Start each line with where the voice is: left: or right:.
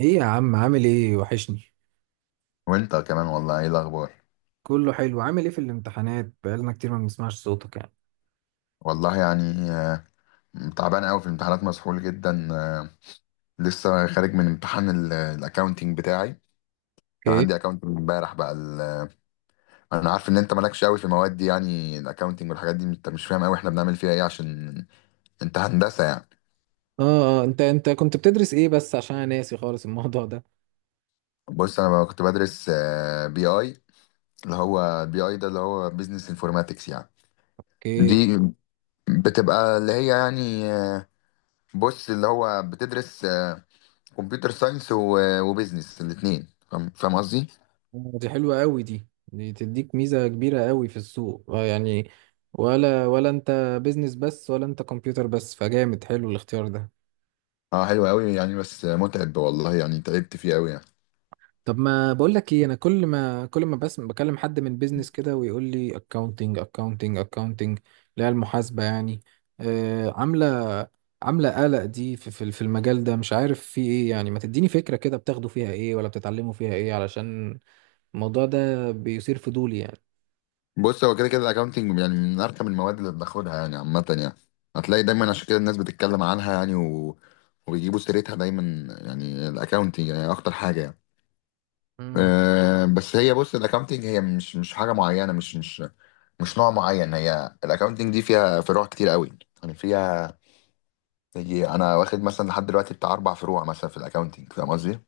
right: ايه يا عم، عامل ايه؟ وحشني.
left: وانت كمان، والله ايه الاخبار؟
right: كله حلو. عامل ايه في الامتحانات؟ بقالنا كتير ما بنسمعش صوتك يعني.
left: والله يعني تعبان قوي في الامتحانات، مسحول جدا، لسه خارج من امتحان الاكاونتنج بتاعي. كان
right: اوكي.
left: عندي اكاونتنج امبارح بقى انا عارف ان انت مالكش قوي في المواد دي، يعني الاكاونتنج والحاجات دي انت مش فاهم قوي احنا بنعمل فيها ايه، عشان انت هندسة يعني.
right: اه انت كنت بتدرس ايه؟ بس عشان انا ناسي خالص الموضوع ده.
left: بص انا بقى كنت بدرس بي اي، اللي هو بي اي ده اللي هو بيزنس انفورماتكس يعني.
right: اوكي.
left: دي بتبقى اللي هي يعني، بص اللي هو بتدرس، كمبيوتر ساينس و- وبيزنس الاثنين، فاهم قصدي.
right: دي حلوة قوي دي. دي تديك ميزة كبيرة قوي في السوق يعني. ولا انت بيزنس بس، ولا انت كمبيوتر بس؟ فجامد حلو الاختيار ده.
left: اه، حلو قوي يعني بس متعب، والله يعني تعبت فيه قوي يعني.
right: طب ما بقول لك ايه، انا كل ما بس بكلم حد من بيزنس كده ويقول لي اكاونتنج اكاونتنج اكاونتنج، اللي هي المحاسبة يعني. آه، عاملة عاملة قلق دي، في المجال ده مش عارف في ايه يعني. ما تديني فكرة كده بتاخدوا فيها ايه ولا بتتعلموا فيها ايه، علشان الموضوع ده بيثير فضولي يعني.
left: بص هو كده كده الاكونتنج يعني من ارخم المواد اللي بناخدها يعني عامه يعني. هتلاقي دايما عشان كده الناس بتتكلم عنها يعني وبيجيبوا سيرتها دايما، يعني الاكونتنج يعني اكتر حاجه يعني.
right: امم
left: أه بس هي، بص الاكونتنج هي مش حاجه معينه، مش نوع معين. هي الاكونتنج دي فيها فروع كتير قوي. يعني فيها، يجي انا واخد مثلا لحد دلوقتي بتاع اربع فروع مثلا في الاكونتنج، فاهم قصدي.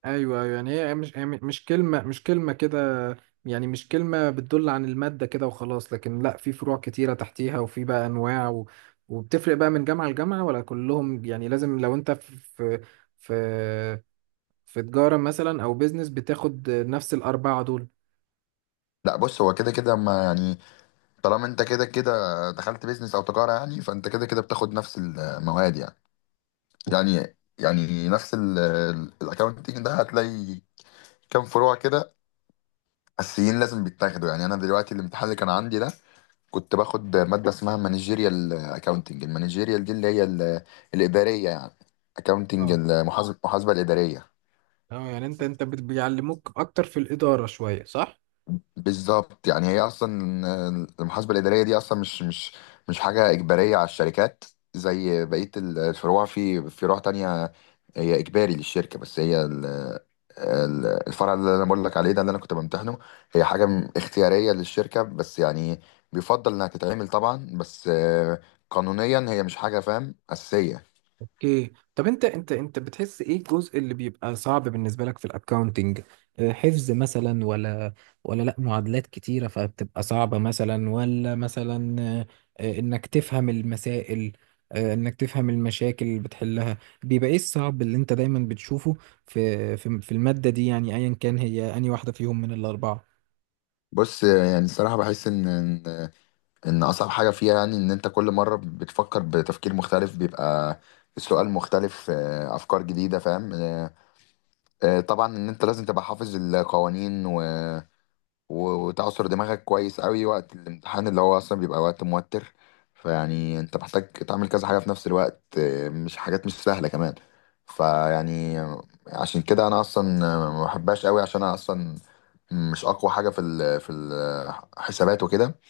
right: ايوه ايوه، يعني هي مش كلمه كده. يعني مش كلمه بتدل عن الماده كده وخلاص، لكن لا، في فروع كتيره تحتيها وفي بقى انواع وبتفرق بقى من جامعه لجامعه، ولا كلهم يعني لازم لو انت في في, في تجاره مثلا او بيزنس بتاخد نفس الاربعه دول؟
left: لا بص هو كده كده ما يعني، طالما انت كده كده دخلت بيزنس او تجاره، يعني فانت كده كده بتاخد نفس المواد يعني. يعني نفس الاكونتنج ده، هتلاقي كام فروع كده اساسيين لازم بيتاخدوا. يعني انا دلوقتي الامتحان اللي كان عندي ده كنت باخد ماده اسمها مانجيريال اكاونتنج، المانجيريال دي اللي هي الاداريه يعني، اكاونتنج
right: اه
left: المحاسبه، المحاسبه الاداريه.
right: اه، يعني انت انت بيعلموك اكتر في الاداره شويه، صح؟
left: بالظبط، يعني هي اصلا، المحاسبه الاداريه دي اصلا مش حاجه اجباريه على الشركات زي بقيه الفروع. في فروع تانية هي اجباري للشركه، بس هي الفرع اللي انا بقول لك عليه ده اللي انا كنت بمتحنه، هي حاجه اختياريه للشركه بس، يعني بيفضل انها تتعمل طبعا، بس، قانونيا هي مش حاجه فاهم اساسيه.
right: اوكي، طب انت بتحس ايه الجزء اللي بيبقى صعب بالنسبه لك في الاكاونتنج؟ حفظ مثلا؟ ولا ولا لا معادلات كتيره فبتبقى صعبه مثلا؟ ولا مثلا آه، آه، انك تفهم المسائل؟ انك تفهم المشاكل اللي بتحلها؟ بيبقى ايه الصعب اللي انت دايما بتشوفه في الماده دي، يعني ايا كان هي اني واحده فيهم من الاربعه.
left: بص، يعني الصراحه بحس ان إن اصعب حاجه فيها يعني ان انت كل مره بتفكر بتفكير مختلف، بيبقى السؤال مختلف، افكار جديده، فاهم. طبعا ان انت لازم تبقى حافظ القوانين وتعصر دماغك كويس قوي وقت الامتحان اللي هو اصلا بيبقى وقت موتر. فيعني انت محتاج تعمل كذا حاجه في نفس الوقت، مش حاجات مش سهله كمان. فيعني عشان كده انا اصلا، ما بحبهاش قوي، عشان انا اصلا مش اقوى حاجه في في الحسابات وكده.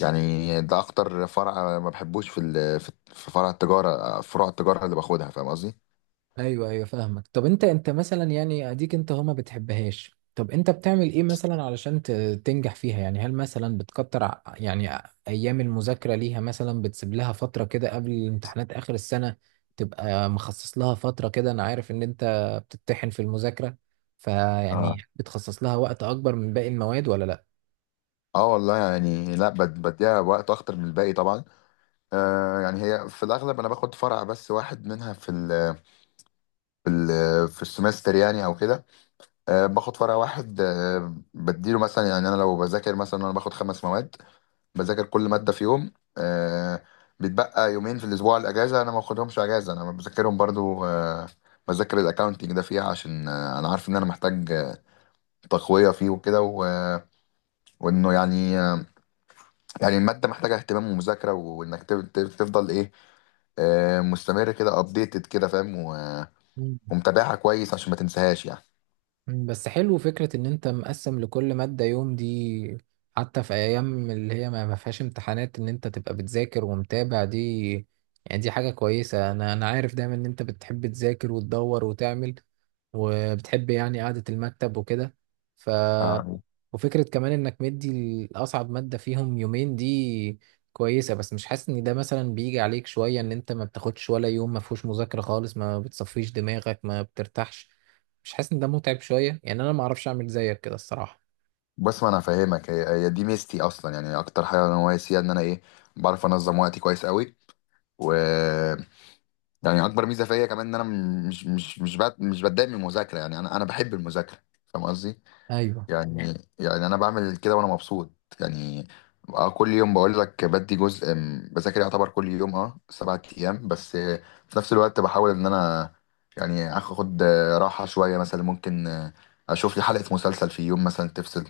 left: يعني ده اكتر فرع ما بحبوش في في فرع التجاره، فروع التجاره اللي باخدها، فاهم قصدي.
right: ايوه ايوه، فاهمك. طب انت مثلا، يعني اديك انت هو ما بتحبهاش، طب انت بتعمل ايه مثلا علشان تنجح فيها يعني؟ هل مثلا بتكتر يعني ايام المذاكره ليها مثلا؟ بتسيب لها فتره كده قبل الامتحانات اخر السنه تبقى مخصص لها فتره كده؟ انا عارف ان انت بتتحن في المذاكره، فيعني
left: اه،
right: بتخصص لها وقت اكبر من باقي المواد ولا
left: اه والله يعني، لا بديها وقت اكتر من الباقي طبعا. آه يعني هي في الاغلب انا باخد فرع بس واحد منها في ال في السمستر يعني او كده. آه، باخد فرع واحد، آه بديله مثلا، يعني انا لو بذاكر مثلا، انا باخد خمس مواد، بذاكر كل مادة في يوم. آه، بيتبقى يومين في الأسبوع الأجازة، أنا ما باخدهمش أجازة أنا بذاكرهم برضو. آه، بذاكر الأكاونتينج ده فيها، عشان آه أنا عارف إن أنا محتاج، تقوية فيه وكده وإنه يعني آه، يعني المادة محتاجة اهتمام ومذاكرة، وإنك تفضل إيه، آه مستمر كده، أبديتد كده فاهم،
right: لا؟
left: ومتابعها كويس عشان ما تنساهاش يعني.
right: بس حلو فكرة ان انت مقسم لكل مادة يوم دي، حتى في ايام اللي هي ما فيهاش امتحانات ان انت تبقى بتذاكر ومتابع دي. يعني دي حاجة كويسة. انا عارف دايما ان انت بتحب تذاكر وتدور وتعمل، وبتحب يعني قعدة المكتب وكده. ف
left: آه
right: وفكرة كمان انك مدي الاصعب مادة فيهم يومين دي كويسة. بس مش حاسس ان ده مثلا بيجي عليك شوية ان انت ما بتاخدش ولا يوم ما فيهوش مذاكرة خالص، ما بتصفيش دماغك، ما بترتاحش؟ مش حاسس ان ده متعب شويه يعني؟ انا ما اعرفش اعمل زيك كده الصراحه.
left: بس ما أنا فاهمك، هي دي ميزتي أصلا يعني، أكتر حاجة أنا ناقص فيها إن أنا إيه، بعرف أنظم وقتي كويس قوي. و يعني اكبر ميزه فيا كمان ان انا مش بتضايق من المذاكره، يعني انا بحب المذاكره، فاهم قصدي.
right: ايوه،
left: يعني انا بعمل كده وانا مبسوط يعني. كل يوم بقول لك بدي جزء، بذاكر يعتبر كل يوم، اه 7 ايام بس، في نفس الوقت بحاول ان انا يعني اخد، راحه شويه، مثلا ممكن، اشوف لي حلقه مسلسل في يوم مثلا تفصل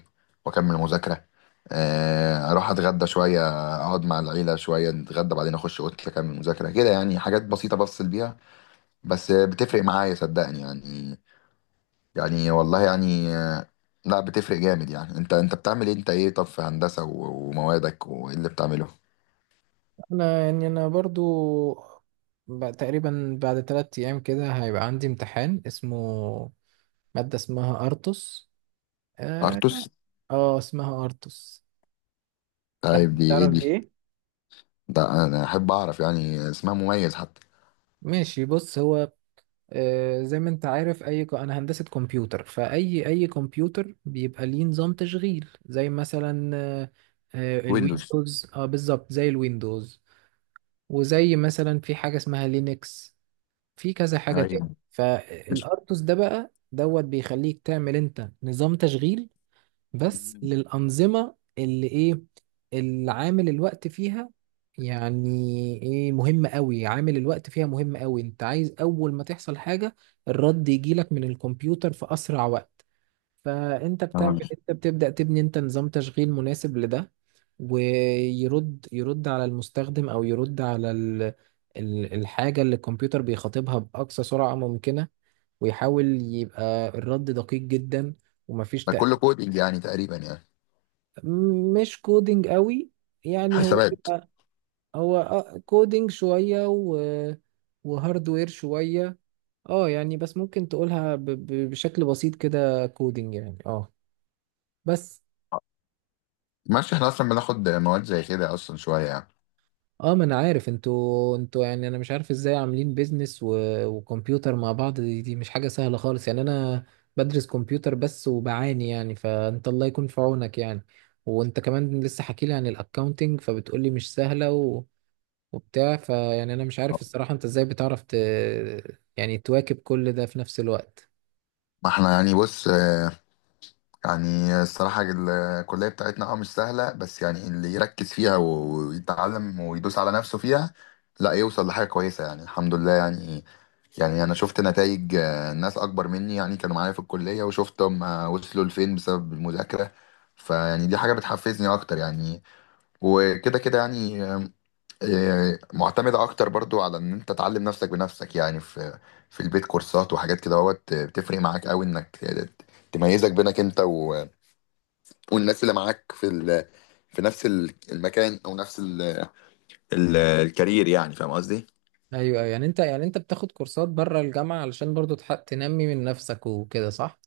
left: واكمل مذاكره، اروح اتغدى شويه، اقعد مع العيله شويه نتغدى، بعدين اخش اوضتي اكمل مذاكره كده. يعني حاجات بسيطه بفصل بيها، بس بتفرق معايا صدقني يعني. يعني والله يعني، لا بتفرق جامد يعني. انت بتعمل ايه؟ انت ايه، طب في هندسة وموادك وايه اللي بتعمله؟
right: انا يعني انا برضو بقى تقريبا بعد 3 ايام كده هيبقى عندي امتحان اسمه، مادة اسمها ارتوس. اه،
left: ارتوس،
right: اسمها ارتوس.
left: طيب دي ايه
right: تعرف
left: دي؟
right: ايه؟
left: ده انا احب اعرف يعني، اسمها مميز حتى.
right: ماشي، بص هو زي ما انت عارف، اي انا هندسة كمبيوتر، فاي اي كمبيوتر بيبقى ليه نظام تشغيل زي مثلا
left: ويندوز،
right: الويندوز. اه بالظبط زي الويندوز. وزي مثلا في حاجة اسمها لينكس، في كذا حاجة تاني.
left: ايوه. مش
right: فالارتوس ده بقى دوت بيخليك تعمل انت نظام تشغيل، بس للأنظمة اللي إيه، اللي عامل الوقت فيها يعني إيه مهم قوي. عامل الوقت فيها مهم قوي. أنت عايز أول ما تحصل حاجة الرد يجيلك من الكمبيوتر في أسرع وقت. فأنت بتعمل،
left: آه.
right: أنت بتبدأ تبني أنت نظام تشغيل مناسب لده. ويرد، يرد على المستخدم أو يرد على الحاجة اللي الكمبيوتر بيخاطبها بأقصى سرعة ممكنة، ويحاول يبقى الرد دقيق جدا ومفيش
left: ده كله
right: تأخير.
left: كودينج يعني تقريبا يعني،
right: مش كودينج قوي، يعني هو
left: حسابات.
right: بيبقى، هو آه كودينج شوية وهاردوير شوية. اه يعني، بس ممكن تقولها بشكل بسيط كده كودينج يعني، اه بس.
left: ماشي، احنا اصلا بناخد مواد زي كده اصلا شوية يعني.
right: اه ما انا عارف، انتوا يعني انا مش عارف ازاي عاملين بيزنس و... وكمبيوتر مع بعض. دي مش حاجة سهلة خالص يعني. انا بدرس كمبيوتر بس وبعاني يعني، فانت الله يكون في عونك يعني. وانت كمان لسه حكي لي عن الاكاونتنج فبتقولي مش سهلة وبتاع. فيعني انا مش عارف الصراحة انت ازاي بتعرف يعني تواكب كل ده في نفس الوقت.
left: ما احنا يعني، بص يعني الصراحة الكلية بتاعتنا اه مش سهلة، بس يعني اللي يركز فيها ويتعلم ويدوس على نفسه فيها لا يوصل لحاجة كويسة يعني، الحمد لله يعني. يعني أنا شفت نتائج، ناس أكبر مني يعني كانوا معايا في الكلية وشفتهم، وصلوا لفين بسبب المذاكرة. فيعني دي حاجة بتحفزني أكتر يعني. وكده كده يعني، معتمدة أكتر برضو على إن أنت تعلم نفسك بنفسك يعني، في في البيت كورسات وحاجات كده اهوت، بتفرق معاك أوي إنك، تميزك بينك أنت والناس اللي معاك في في نفس المكان او نفس الكارير، يعني فاهم قصدي.
right: ايوه أيوة. يعني انت، يعني انت بتاخد كورسات بره الجامعة علشان برضو تنمي من نفسك وكده، صح؟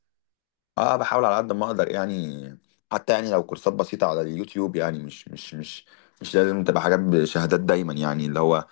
left: اه، بحاول على قد ما اقدر يعني. حتى يعني لو كورسات بسيطة على اليوتيوب يعني، مش لازم تبقى حاجات بشهادات دايما يعني، اللي هو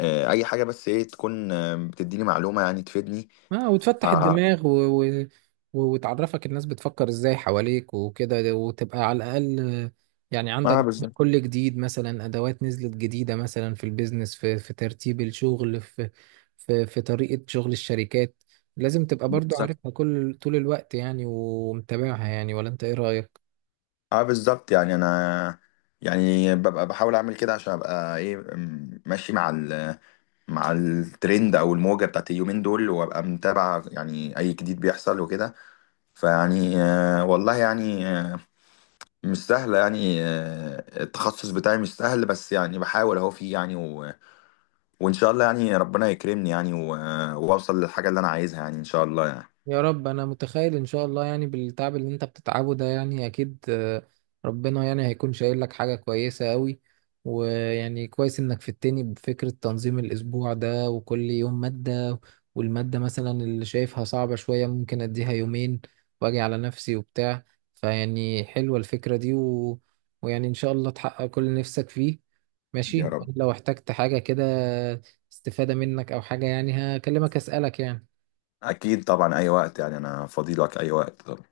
left: آه اي حاجة، بس ايه تكون آه بتديني معلومة يعني تفيدني.
right: اه، وتفتح
left: اه.
right: الدماغ وتعرفك الناس بتفكر ازاي حواليك وكده، وتبقى على الاقل يعني
left: اه
right: عندك
left: بالظبط.
right: كل جديد. مثلا ادوات نزلت جديدة مثلا في البيزنس، في في ترتيب الشغل، في طريقة شغل الشركات، لازم تبقى برضو
left: بالظبط
right: عارفها كل طول الوقت يعني ومتابعها يعني، ولا انت ايه رأيك؟
left: اه بالظبط، يعني انا يعني ببقى بحاول اعمل كده عشان ابقى ايه ماشي مع ال مع الترند او الموجه بتاعت اليومين دول، وابقى متابع يعني اي جديد بيحصل وكده. فيعني، والله يعني، مش سهل يعني، التخصص بتاعي مش سهل، بس يعني بحاول اهو فيه يعني وان شاء الله يعني ربنا يكرمني يعني واوصل للحاجه اللي انا عايزها يعني، ان شاء الله يعني.
right: يا رب. انا متخيل ان شاء الله، يعني بالتعب اللي انت بتتعبه ده يعني اكيد ربنا يعني هيكون شايل لك حاجة كويسة قوي. ويعني كويس انك فدتني بفكرة تنظيم الاسبوع ده وكل يوم مادة، والمادة مثلا اللي شايفها صعبة شوية ممكن اديها يومين واجي على نفسي وبتاع. فيعني حلوة الفكرة دي ويعني ان شاء الله تحقق كل اللي نفسك فيه.
left: يا
right: ماشي،
left: رب،
right: لو احتجت حاجة كده استفادة منك او حاجة يعني هكلمك اسألك يعني.
left: اكيد طبعا اي وقت، يعني انا فاضي لك اي وقت.